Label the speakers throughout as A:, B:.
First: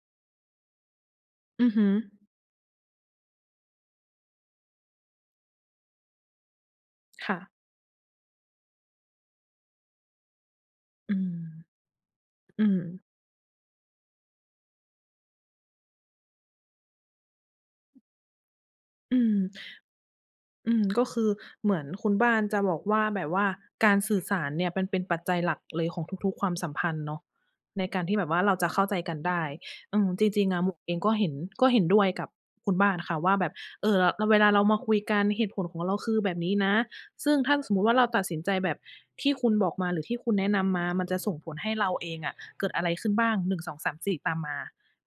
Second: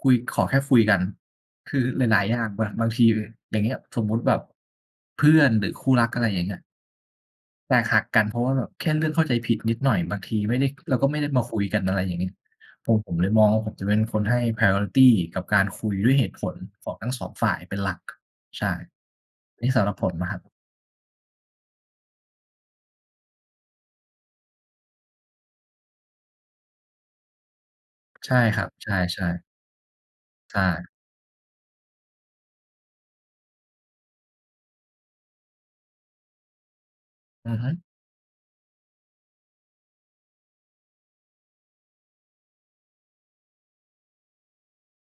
A: คุย ขอแค่คุยกัน
B: อื
A: ค
B: อ
A: ื
B: ฮ
A: อ
B: ึ
A: หลาย ๆ อย่าง บาง บางที อย่างเงี้ย สมมุติแบบ เพื่อนหรือคู่รัก อะไรอย่างเงี้ย
B: ค่ะ
A: แตกหักกัน เพราะว่าแบบแค่เลือกเข้าใจผิดนิดหน่อย บางทีไม่ได้ เราก็
B: อื
A: ไม่ได้
B: ม
A: มาคุยกัน อะไรอย่างนี้
B: อืม
A: ผม ผมเลยมองว่า ผมจะเป็นคนให้ priority กับการคุยด้วยเหตุผลของทั้ง 2 ฝ่ายเป็นหลัก ใช่
B: อืม
A: นี่สำหรับผมอะครับ
B: อืม ก็คือเหมือนคุณบ้านจะบอกว่า แบบว่าการสื่อสารเนี่ยมันเป็นปัจจัยหลักเลยของทุก ๆ ความสัมพันธ์เนาะ ในการที่แบ
A: ใช
B: บว
A: ่
B: ่าเรา
A: ครั
B: จ
A: บ
B: ะเข้
A: ใ
B: า
A: ช
B: ใจกัน
A: ่
B: ได้
A: ๆ
B: อืม จริง
A: ใ
B: ๆ
A: ช
B: อะ หมวก
A: ่
B: เองก็เห็น ก็เห็นด้วยกับคุณบ้านอะค่ะว่าแบบ เอ่อ เรา เรา เวลาเรามาคุยกันเหตุผลของเราคือแบบนี้นะ ซึ่งถ
A: อ
B: ้
A: ื
B: า
A: อฮ
B: ส
A: ึ
B: มมุติว่าเราตัดสินใจแบบที่คุณบอกมา หรือที่คุณแนะนำมา มันจะส่งผลให้เราเองอะเกิดอะไรขึ้นบ้าง 1 2 3 4 ตามมา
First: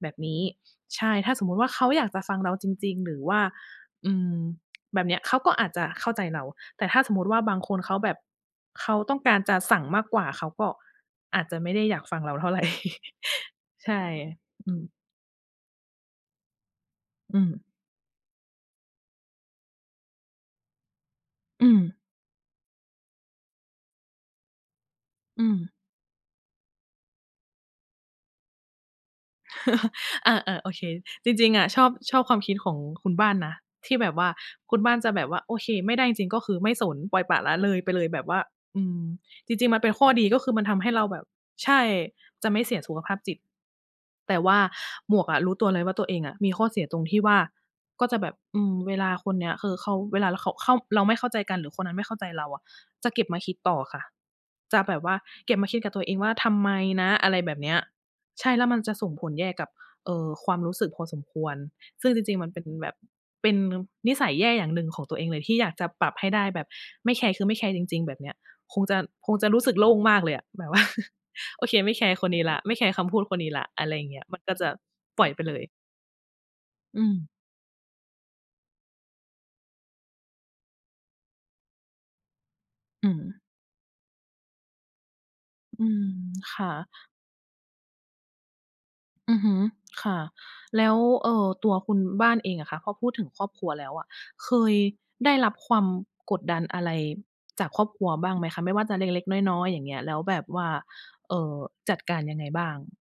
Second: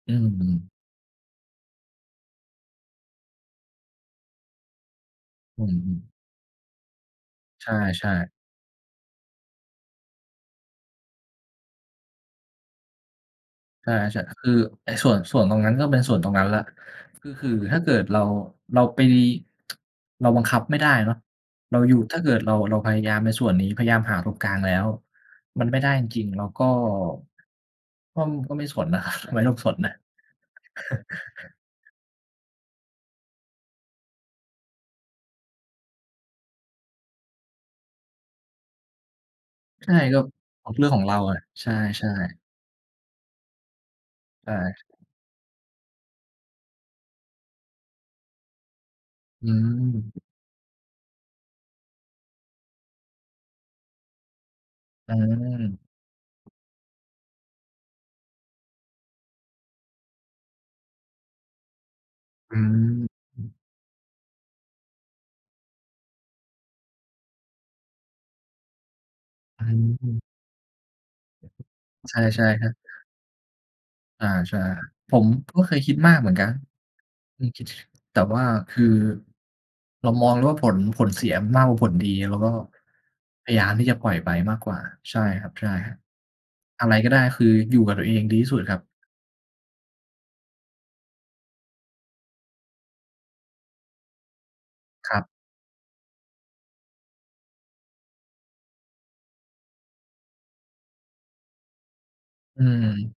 B: แบ
A: อื
B: บนี้
A: ม
B: ใช่ ถ้าสมมุติว่าเขาอยากจะฟังเราจริง ๆ หรือว่า อืม แบบเนี้ยเขาก็
A: อ
B: อ
A: ื
B: าจจะ
A: ม
B: เ
A: ๆ
B: ข้าใจเรา แต่ถ้าสมมุติว่าบาง
A: ใ
B: คนเขา
A: ช
B: แบ
A: ่
B: บ
A: ๆ
B: เขาต้องการจะสั่งมากกว่า เขาก็ อาจจะไม่ได้อยากฟังเราเท่าไร
A: ใ
B: ใ
A: ช
B: ช
A: ่
B: ่
A: ๆ คือ
B: อืม
A: ไอ้ส่วน ส่วนตรงนั้นก็เป็นส่วนตรงนั้นแล้ว ก็
B: อื
A: คือ
B: ม
A: ถ้าเกิดเรา เราไป เราบังคับไม่ได้เนาะ
B: อื
A: เราอยู
B: ม
A: ่ ถ้าเกิดเรา เราพยายามในส่วนนี้พยายามหาตรงกลางแล้ว
B: อืม
A: มันไม่ได้จริง ๆ เราก็ ก็ ก็ไม่สนอะ ครับ ไม่ต้องสนน่ะ
B: อา ๆ โอเค จริง ๆ อะ ชอบ ชอบความคิดของคุณบ้านนะที่แบบว่า คุณบ้านจะแบบว่า โอเค ไม่ได้จริง ๆ ก็คือไม่สน ปล่อยปละละเลยไปเลย แบบว่า อืม จริง ๆ มัน
A: ใ
B: เ
A: ช
B: ป็
A: ่
B: นข้อ
A: ก็
B: ดีก็คือ มันท
A: เร
B: ำ
A: ื
B: ใ
A: ่
B: ห
A: อ
B: ้
A: งข
B: เ
A: อ
B: รา
A: งเร
B: แ
A: า
B: บบ
A: อะ ใช
B: ใช่
A: ่ ๆ
B: จะไม่เสียสุขภาพจิต แต่
A: ใ
B: ว
A: ช
B: ่า
A: ่
B: หมวกอะรู้ตัวเลยว่า ตัวเองอะมีข้อเสียตรงที่ว่า ก็จะแบบ อืม เวลาคน
A: อ
B: เน
A: ื
B: ี้ยคือเขา
A: ม
B: เวลา ล เข่า เข้า เราไม่เข้าใจกัน หรือคนนั้นไม่เข้าใจเราอะ จะเก็บมาคิดต่อค่ะ จะแบบว
A: อื
B: ่าเก็บมาคิ
A: ม
B: ดกับตัวเองว่า "ทำไมนะ?" อะไรแบบเนี้ย ใช่ แล้วมันจะส่งผลแย่กับ เอ่อ ความรู้สึกพอสมควร ซึ่งจริง ๆ มัน
A: อ
B: เป็นแบบ
A: ืม
B: เป็นนิสัยแย่อย่างหนึ่งของตัวเองเลย ที่อยากจะปรับให้ได้ แบบไม่แคร์คือไม่แคร์จริง ๆ แบบเนี้ย คงจะ คงจะรู
A: อ
B: ้สึกโล่งม
A: ื
B: า
A: ม
B: กเลยอะ แบบ ว่า โอเค ไม่แค
A: ใ
B: ร์คนน
A: ช
B: ี้
A: ่
B: แล้
A: ๆ
B: ว
A: ครั
B: ไม
A: บ
B: ่แคร์คำพูดคนนี้แล้ว อะไรอย่างเงี้
A: อา
B: ย มันก
A: ใช
B: ็
A: ่
B: จะ
A: ผ
B: ปล
A: ม
B: ่อยไปเล
A: ก็
B: ย
A: เคยคิดมากเหมือนกัน
B: อืม
A: อือ คิด แต่ว่าคือ เรามองเลยว่าผล ผลเสียมากกว่าผลดี แล้วก็
B: อือ
A: พยายามที่จะปล่อยไปมากกว่า ใช่ครับ ใช่
B: อื
A: ครับ
B: ม ค่
A: อะ
B: ะ
A: ไรก็ได้ คืออยู่กับตัวเองดีที่สุดครับ
B: อือฮึ ค่ะ แล้ว เอ่อ ตัวคุณบ้านเองอะค่ะ พอพูดถึงครอบครัวแล้วอะ เคย
A: ครับ
B: ได้รับความกดดันอะไรจากครอบครัวบ้างไหมคะ? ไม่ว่าจะเล็ก ๆ น้อย ๆ อย่างเงี้ย แล้วแบบว่า เอ่อ จัดการยังไง
A: อื
B: บ้าง?
A: ม